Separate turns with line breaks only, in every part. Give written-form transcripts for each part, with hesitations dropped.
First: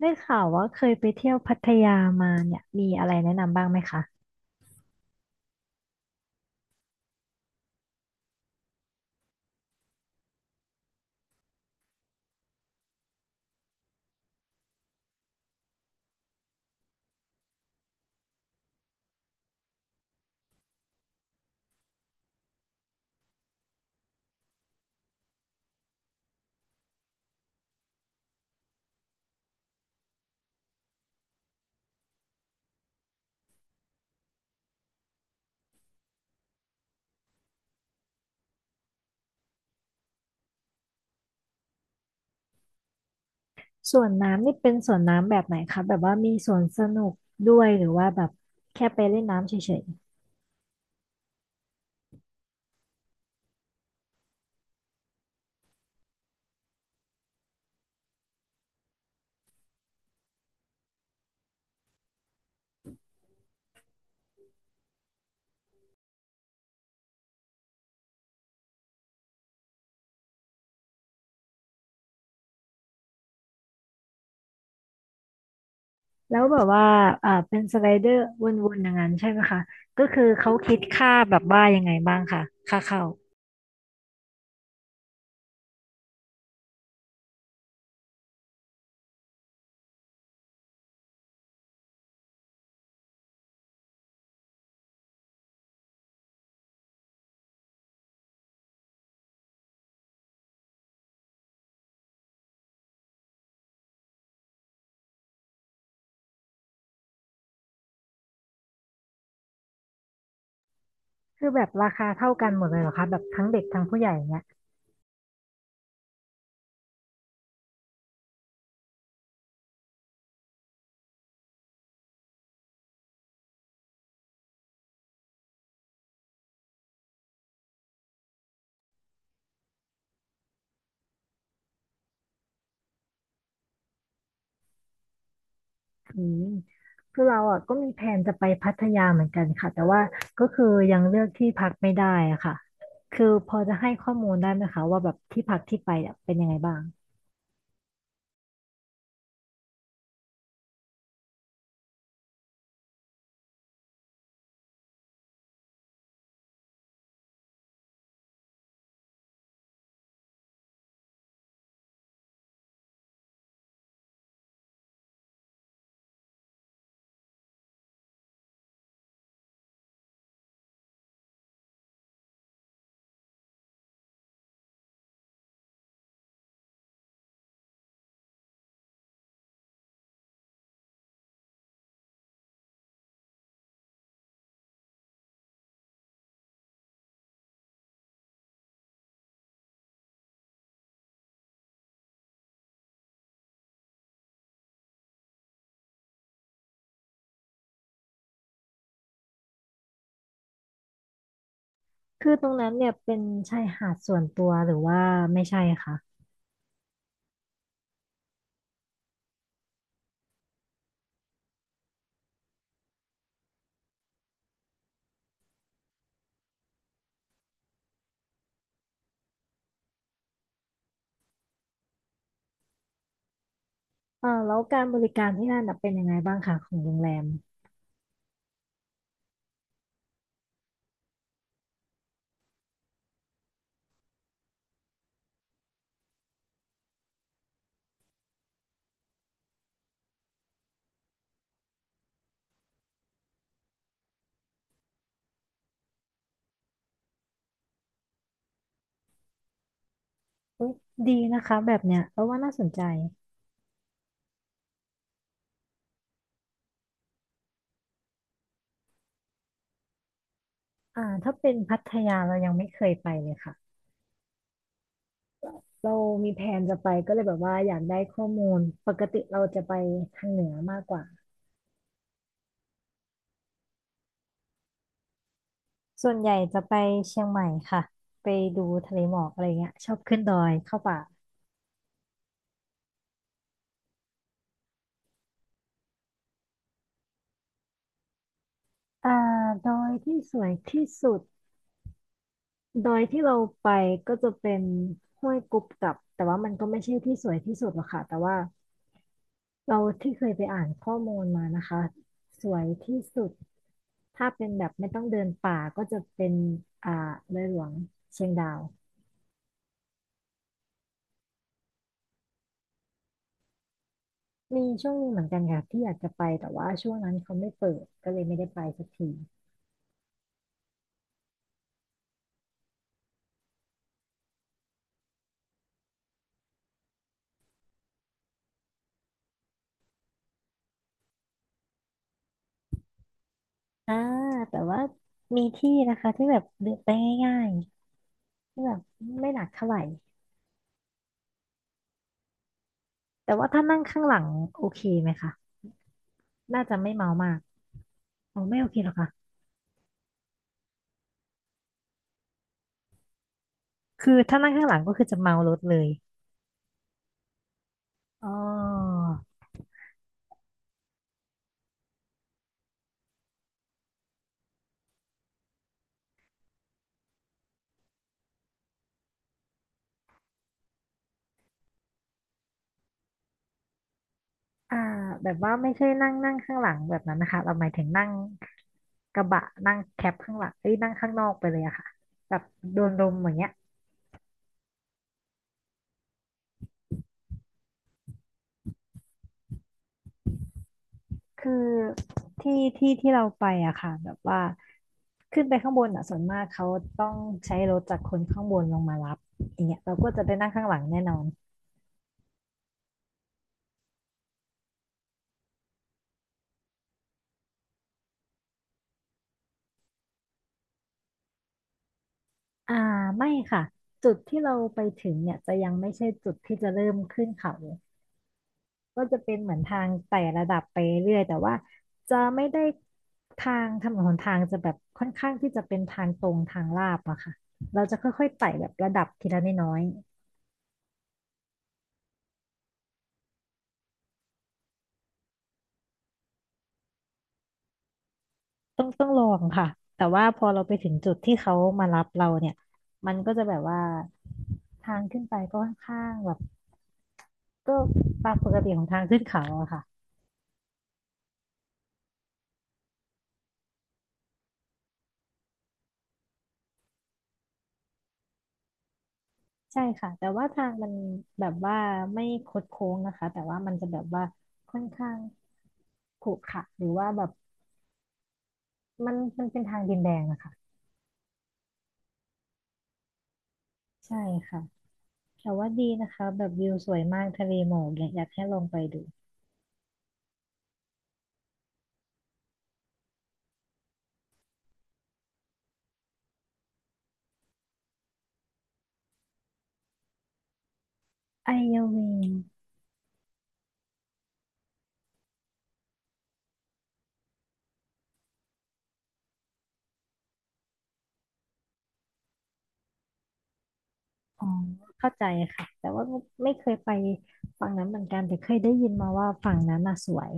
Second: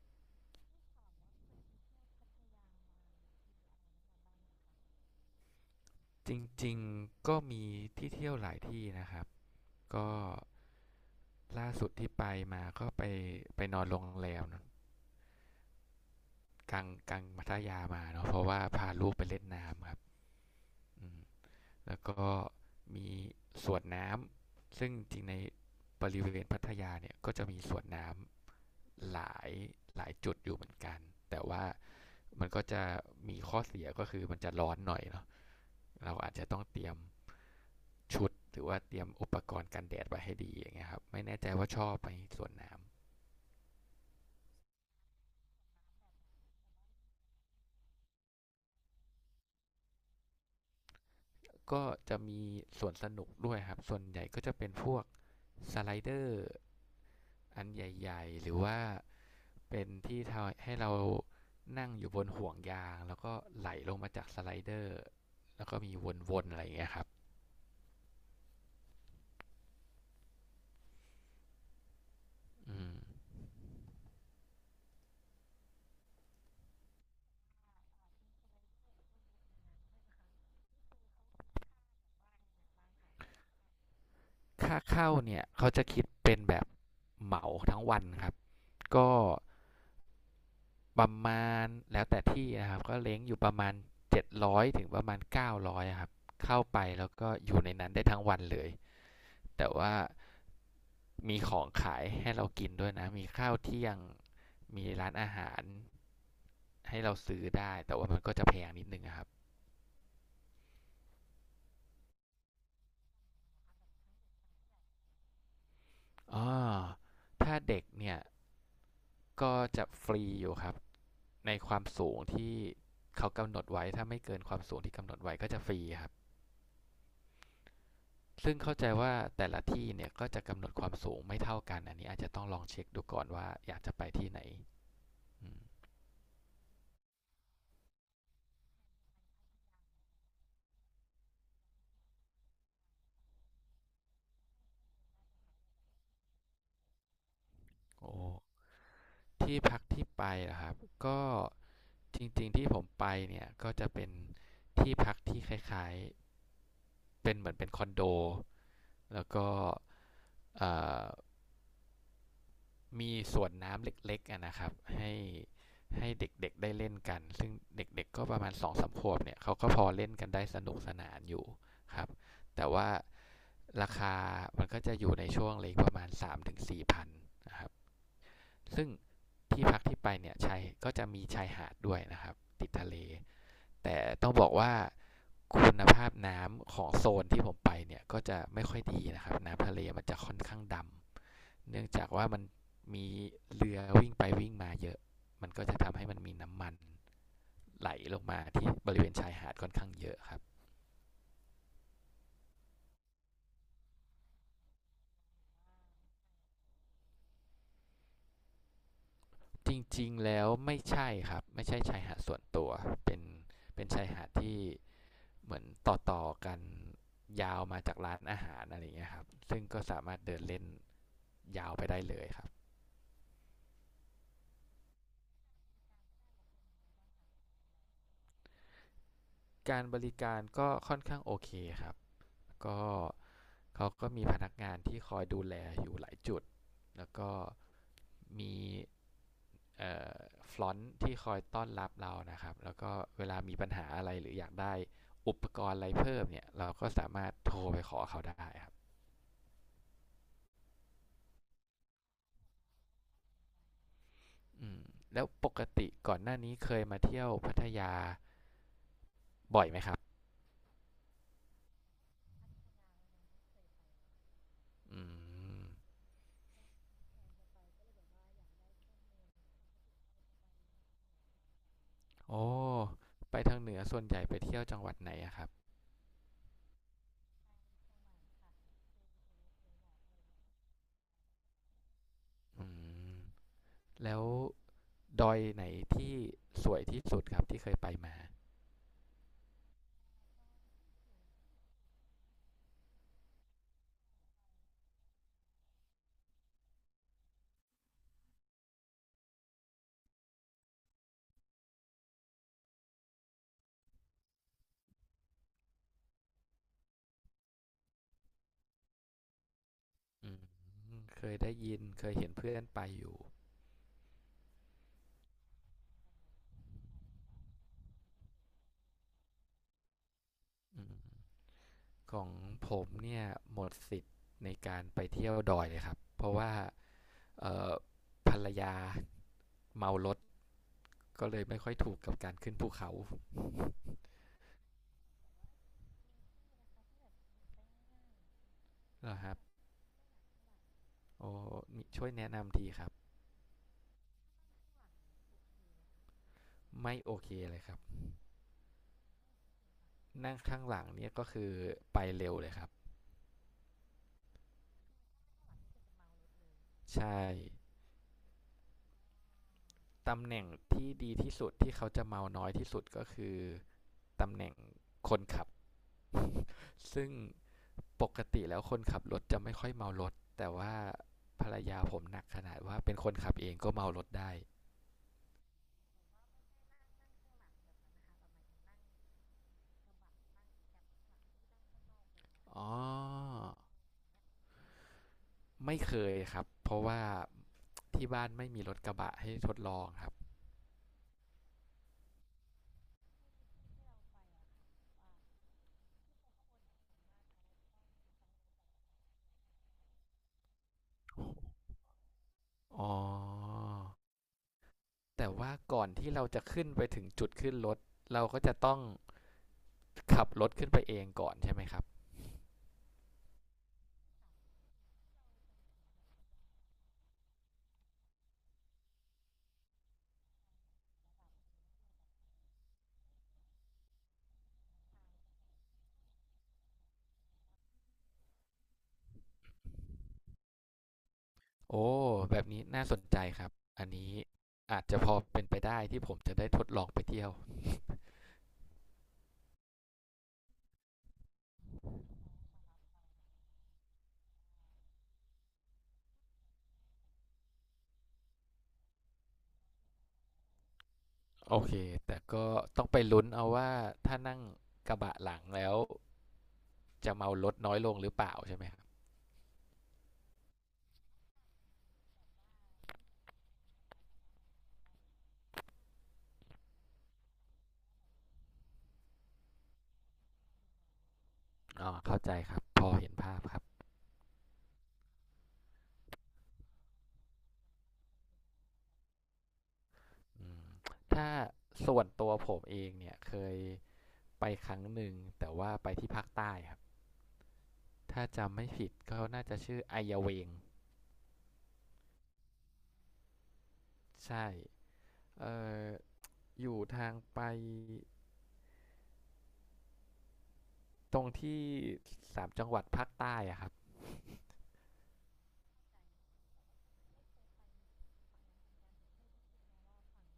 ได้ข่าวว่าเคยไปเที่ยวพัทยามาเนี่ยมีอะไรแนะนำบ้างไหมคะ
จริงๆก็มีที่เที่ยวหลายที่นะครับ ก็ล่าสุดที่ไปมาก็ไปนอนโรงแรมเนอะกลางพัทยามาเนาะเพราะว่าพาลูกไปเล่นน้ำครับอืมแล้วก็มีสวนน้ำซึ่งจริงในบริเวณพัทยาเนี่ยก็จะมีสวนน้ำหลายจุดอยู่เหมือนกันแต่ว่ามันก็จะมีข้อเสียก็คือมันจะร้อนหน่อยเนาะเราอาจจะต้องเตรียม ชุดหรือว่าเตรียมอุปกรณ์กันแดดไว้ให้ดีอย่างเงี้ยครับไม่แน่ใจว่าชอบไหมสวนน้
สวนน้ำนี่เป็นสวนน้ำแบบไหนคะแบบว่ามีสวนสนุกด้วยหรือว่าแบบแค่ไปเล่นน้ำเฉย
ำก็จะมีสวนสนุกด้วยครับส่วนใหญ่ก็จะเป็นพวกสไลเดอร์อันใหญ่ๆหรือว่าเป็นที่ทำให้เรานั่งอยู่บนห่วงยางแล้วก็ไหลลงมาจากสไลเดอร์แล้วก็มีวนๆอะไรอย่างเงี้ยครับ
ๆแล้วแบบว่าเป็นสไลเดอร์วนๆอย่างนั้นใช่ไหมคะก็คือเขาคิดค่าแบบว่ายังไงบ้างคะค่าเข้า
ค่าเข้าเนี่ยเขาจะคิดเป็นแบบเหมาทั้งวันครับก็ ประมาณแล้วแต่ที่นะครับก็เล้งอยู่ประมาณ700ถึงประมาณ900ครับเข้าไปแล้วก็อยู่ในนั้นได้ทั้งวันเลยแต่ว่ามีของขายให้เรากินด้วยนะมีข้าวเที่ยงมีร้านอาหารให้เราซื้อได้แต่ว่ามันก็จะแพงนิดนึงะครับ
คือแบบราคาเท่ากันหมดเลยเหรอคะแบบทั้งเด็กทั้งผู้ใหญ่เนี่ย
อ๋อถ้าเด็กเนี่ยก็จะฟรีอยู่ครับในความสูงที่เขากำหนดไว้ถ้าไม่เกินความสูงที่กำหนดไว้ก็จะฟรีครับ ซึ่งเข้าใจว่าแต่ละที่เนี่ยก็จะกำหนดความสูงไม่เท่ากันอันนี้อาจจะต้องลองเช็คดูก่อนว่าอยากจะไปที่ไหนอ
อืมคือเราอ่ะก็มีแผนจะไปพัทยาเหมือนกันค่ะแต่ว่าก็คือยังเลือกที่พักไม่ได้อะค่ะคือพอจะให้ข้อมูลได้ไหมคะว่าแบบที่พักที่ไปเนี่ยเป็นยังไงบ้าง
โอ้ที่พักที่ไปนะครับก็จริงๆที่ผมไปเนี่ยก็จะเป็นที่พักที่คล้ายๆเป็นเหมือนเป็นคอนโดแล้วก็มีสวนน้ำเล็กๆนะครับให้ให้เด็กๆได้เล่นกันซึ่งเด็กๆก็ประมาณ2 ถึง 3 ขวบเนี่ยเขาก็พอเล่นกันได้สนุกสนานอยู่ครับแต่ว่า ราคามันก็จะอยู่ในช่วงเลงประมาณ3มถึง4000นะครับซึ่งที่พักที่ไปเนี่ยชายก็จะมีชายหาดด้วยนะครับติดทะเลแต่ต้องบอกว่าคุณภาพน้ำของโซนที่ผมไปเนี่ยก็จะไม่ค่อยดีนะครับน้ำทะเลมันจะค่อนข้างดำเนื่องจากว่ามันมีเรือวิ่งไปวิ่งมาเยอะมันก็จะทำให้มันมีน้ำมันไหลลงมาที่บริเวณชายหาดค่อนข้างเยอะครับ
คือตรงนั้นเนี่ยเป็นชายหาดส่วนตัวหรือว่าไม่ใช่คะ
จริงๆ แล้วไม่ใช่ครับ ไม่ใช่ชายหาดส่วนตัว เป็นเป็นชายหาดที่เหมือนต่อๆกันยาวมาจากร้านอาหารอะไรอย่างเงี้ยครับซึ่งก็สามารถเดินเล่นยาวไปได้เลยครับ
แล้วการบริการที่นั่นน่ะเป็นยังไงบ้างคะของโรงแรม
การบริการก็ค่อนข้างโอเคครับก็เขาก็มีพนักงานที่คอยดูแลอยู่หลายจุด แล้วก็มีเอ่อฟลอนต์ที่คอยต้อนรับเรานะครับแล้วก็เวลามีปัญหาอะไรหรืออยากได้อุปกรณ์อะไรเพิ่มเนี่ยเราก็สามารถโทรไปขอเขาได้ครับ
อุ๊ยดีนะคะแบบเนี้ยเราว่าน่าสนใจ
อืมแล้วปกติก่อนหน้านี้เคยมาเที่ยวพัทยาบ่อยไหมครับ
ถ้าเป็นพัทยาเรายังไม่เคยไปเลยค่ะ
อืม
เรามีแผนจะไปก็เลยแบบว่าอยากได้ข้อมูลปกติเราจะไปทางเหนือมากกว่า
โอ้ไปทางเหนือส่วนใหญ่ไปเที่ยวจังหวัดไหนอะครับ
ส่วนใหญ่จะไปเชียงใหม่ค่ะไปดูทะเลหมอกอะไรเงี้ยชอบขึ้นดอยเข้าป่า
อืมแล้วดอยไหนที่สวยที่สุดครับที่เคยไปมา
อ่าดอยที่สวยที่สุดดอยที่เราไปก็จะเป็นห้วยกุบกับแต่ว่ามันก็ไม่ใช่ที่สวยที่สุดหรอกค่ะแต่ว่าเราที่เคยไปอ่านข้อมูลมานะคะสวยที่สุดถ้าเป็นแบบไม่ต้องเดินป่าก็จะเป็นอ่าเลยหลวงเชียงดาว
อืมเคยได้ยินเคยเห็นเพื่อนไปอยู่
มีช่วงหนึงเหมือนกันค่ะที่อยากจะไปแต่ว่าช่วงนั้นเขาไม่เปิดก็เลยไม่ได้ไปสักที
อืมของผมเนี่ยหมดสิทธิ์ในการไปเที่ยวดอยเลยครับ เพราะว่าเอ่อภรรยาเมารถก็เลยไม่ค่อยถูกกับการขึ้นภูเขา
อ่าแต่ว่ามีที่นะคะที่แบบเดินไปง่ายๆที่แบบ
เหรอ
ไม่
ฮะ
หนักเท่าไหร่
โอ้ มีช่วยแนะนำทีครับ
แต่ว่าถ้านั่งข้างหลังโอเคไหมคะน่าจะไม่
ไม่
เมา
โอ
มา
เค
ก
เลยครับ
อ๋อไม่โอเคหรอกค่ะ
นั่งข้างหลังเนี่ยก็คือไปเร็วเลยครับ
คือถ้านั่งข้างหลังก็คือจะเมารถเลย
ใช่
อ๋อ
ตำแหน่งที่ดีที่สุดที่เขาจะเมาน้อยที่สุดก็คือตำแหน่งคนขับ ซึ่งปกติแล้วคนขับรถจะไม่ค่อยเมารถแต่ว่าภรรยาผมหนักขนาดว่าเป็นคนขับเองก็เมารถได้
อ่าแบบว่าไม่ใช่นั่งนั่งข้างหลังแบบนั้นนะคะเราหมายถึงนั่งกระบะนั่งแคปข้างหลังเอ้ยนั่งข้างนอกไปเลยอะค่ะแบบ
อ๋อ
โดนลมอย่างเงี้ย
ไม่เคยครับ เพราะว่าที่บ้านไม่มีรถกระบะให้ทดลองครับ
คือที่เราไปอะค่ะแบบว่าขึ้นไปข้างบนอะส่วนมากเขาต้องใช้รถจากคนข้างบนลงมารับอย่างเงี้ยเราก็จะไปนั่งข้างหลังแน่นอน
อ๋อ แต่ว่าก่อนที่เราจะขึ้นไปถึงจุดขึ้นรถเราก็จะต้องขับรถขึ้นไปเองก่อนใช่ไหมครับ
อ่าไม่ค่ะจุดที่เราไปถึงเนี่ยจะยังไม่ใช่จุดที่จะเริ่มขึ้นเขาก็จะเป็นเหมือนทางไต่ระดับไปเรื่อยแต่ว่าจะไม่ได้ทางถนนหนทางจะแบบค่อนข้างที่จะเป็นทางตรงทางลาดอะค่ะเราจะค่อยๆไต่แบบระดับทีละน้อย
โอ้แบบนี้น่าสนใจครับอันนี้อาจจะพอเป็นไปได้ที่ผมจะได้ทดลองไปเที่ยว
ต้องลองค่ะแต่ว่าพอเราไปถึงจุดที่เขามารับเราเนี่ยมันก็จะแบบว่าทางขึ้นไปก็ค่อนข้างแบบก็ตามปกติของทางขึ้นเขาอะค่ะ
โอเคแต่ก็ต้องไปลุ้นเอาว่าถ้านั่งกระบะหลังแล้วจะเมารถน้อยลงหรือเปล่าใช่ไหมครับ
ใช่ค่ะแต่ว่าทางมันแบบว่าไม่คดโค้งนะคะแต่ว่ามันจะแบบว่าค่อนข้างขรุขระหรือว่าแบบมันเป็นทางดินแดงอะค่ะ
อ๋อเข้าใจครับ พอเห็นภาพครับ
ใช่ค่ะแต่ว่าดีนะคะแบบวิวสวยมากทะเลหมอกเนี่ยอยากให้ลองไปดู
ถ้าส่วนตัวผมเองเนี่ยเคยไปครั้งหนึ่งแต่ว่าไปที่ภาคใต้ครับ ถ้าจำไม่ผิดก็น่าจะชื่อไอยาเวง
ไอเยาวิง
ใช่เอ่ออยู่ทางไปตรงที่สามจังหวัดภาคใต้อะครับ
อ๋อเข้าใจค่ะแต่ว่าไม่เคยไปฝั่งนั้นเหมือนกันแต่เคยได้ยินมาว่าฝั่งนั้นน่ะสวย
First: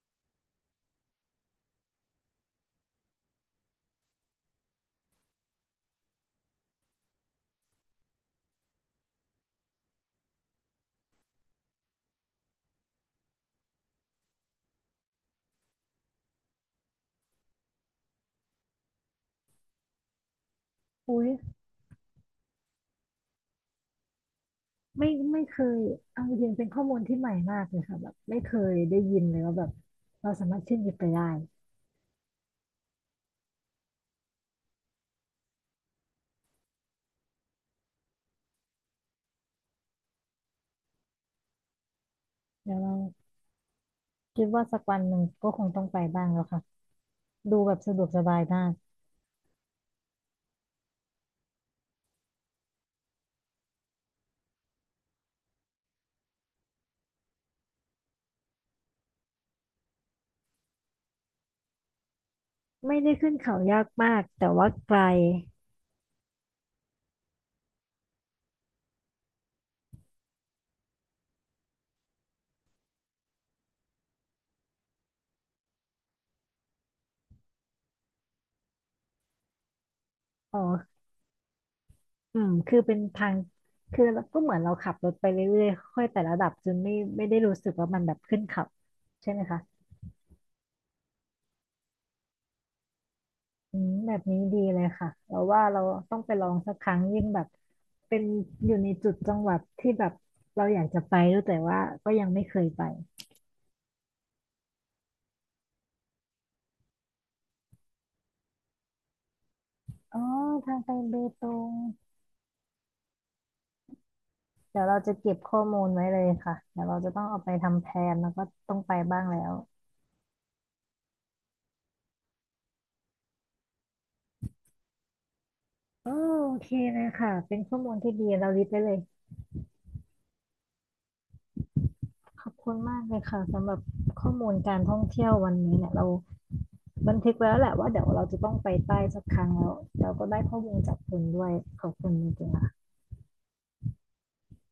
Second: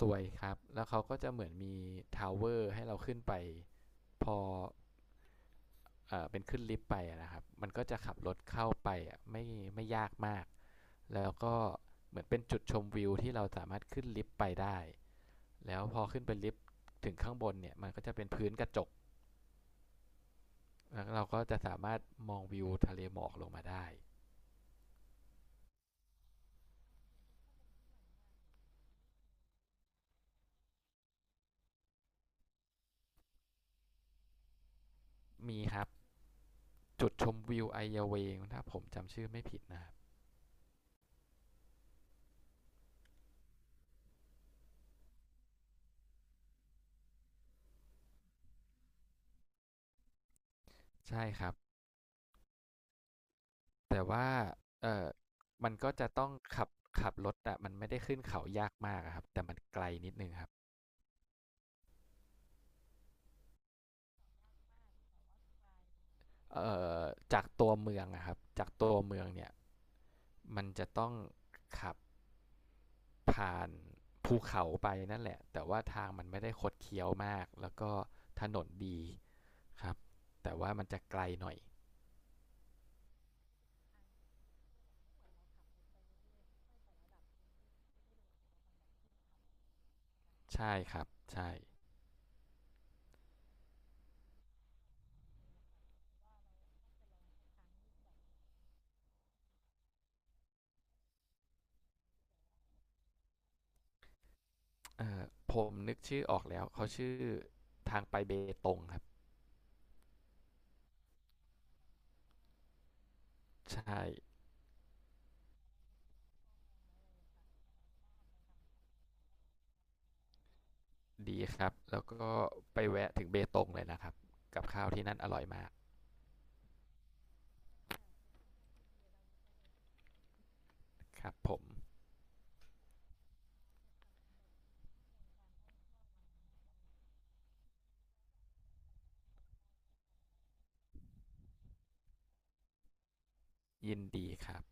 สวยครับแล้วเขาก็จะเหมือนมีทาวเวอร์ให้เราขึ้นไปพอเป็นขึ้นลิฟต์ไปอะนะครับมันก็จะขับรถเข้าไปอะไม่ยากมากแล้วก็เหมือนเป็นจุดชมวิวที่เราสามารถขึ้นลิฟต์ไปได้แล้วพอขึ้นไปลิฟต์ถึงข้างบนเนี่ยมันก็จะเป็นพื้นกระจกแล้ว
อุ้
เรา
ย
ก็จะสามารถมองวิวทะเลหมอกลงมาได้
ไม่เคยเอาจริงๆเป็นข้อมูลที่ใหม่มากเลยค่ะแบบไม่เคยได้ยินเลยว่าแบบเราสามารถขึ้นยิปไปได้
มีครับ จุดชมวิวไอเยาเวงถ้าผมจำชื่อไม่ผิดนะครับ
เดี๋ยวเราคิดว่าสักวันหนึ่งก็คงต้องไปบ้างแล้วค่ะดูแบบสะดวกสบายมาก
ใช่ครับแต่ว่าเออมันก็จะต้องขับรถอะมันไม่ได้ขึ้นเขายากมากอะครับแต่มันไกลนิดนึงครับ
ไม่ได้ขึ้นเขายากมากแต่ว่าไกล
เออจากตัวเมืองอะครับจากตัวเมืองเนี่ยมันจะต้องขับผ่านภูเขาไปนั่นแหละแต่ว่าทางมันไม่ได้คดเคี้ยวมากแล้วก็ถนนดีครับแต่
อ๋
ว่ามัน
อ
จะไกลหน่อย
อืมคือเป็นทางคือเราก็เหมือนเราขับรถไปเรื่อยๆค่อยแต่ระดับจนไม่ได้รู้สึกว่ามันแบบขึ้นเขาใช่ไหมคะ
ใช่ครับใช่
อืมแบบนี้ดีเลยค่ะเราว่าเราต้องไปลองสักครั้งยิ่งแบบเป็นอยู่ในจุดจังหวัดที่แบบเราอยากจะไปด้วยแต่ว่าก็ยังไม่เคยไป
เอ่อผมนึกชื่อออกแล้วเขาชื่อทางไปเบตงครับ
อ๋อทางไปเบตง
ใช่
เดี๋ยวเราจะเก็บข้อมูลไว้เลยค่ะเดี๋ยวเราจะต้องเอาไปทำแพลนแล้วก็ต้องไปบ้างแล้ว
ดีครับแล้วก็ไปแวะถึงเบตงเลยนะครับกับข้าวที่นั่นอร่อยมาก
โอโอเคเลยค่ะเป็นข้อมูลที่ดีเราลิสต์ไว้เลย
ครับผม
ขอบคุณมากเลยค่ะสำหรับข้อมูลการท่องเที่ยววันนี้เนี่ยเรา บันทึกไว้แล้วแหละว่าเดี๋ยวเราจะต้องไปใต้สักครั้งแล้วเราก็ได้ข้อมูลจากคุณด้วยขอบคุณจริงๆค่ะ
ยินดีครับ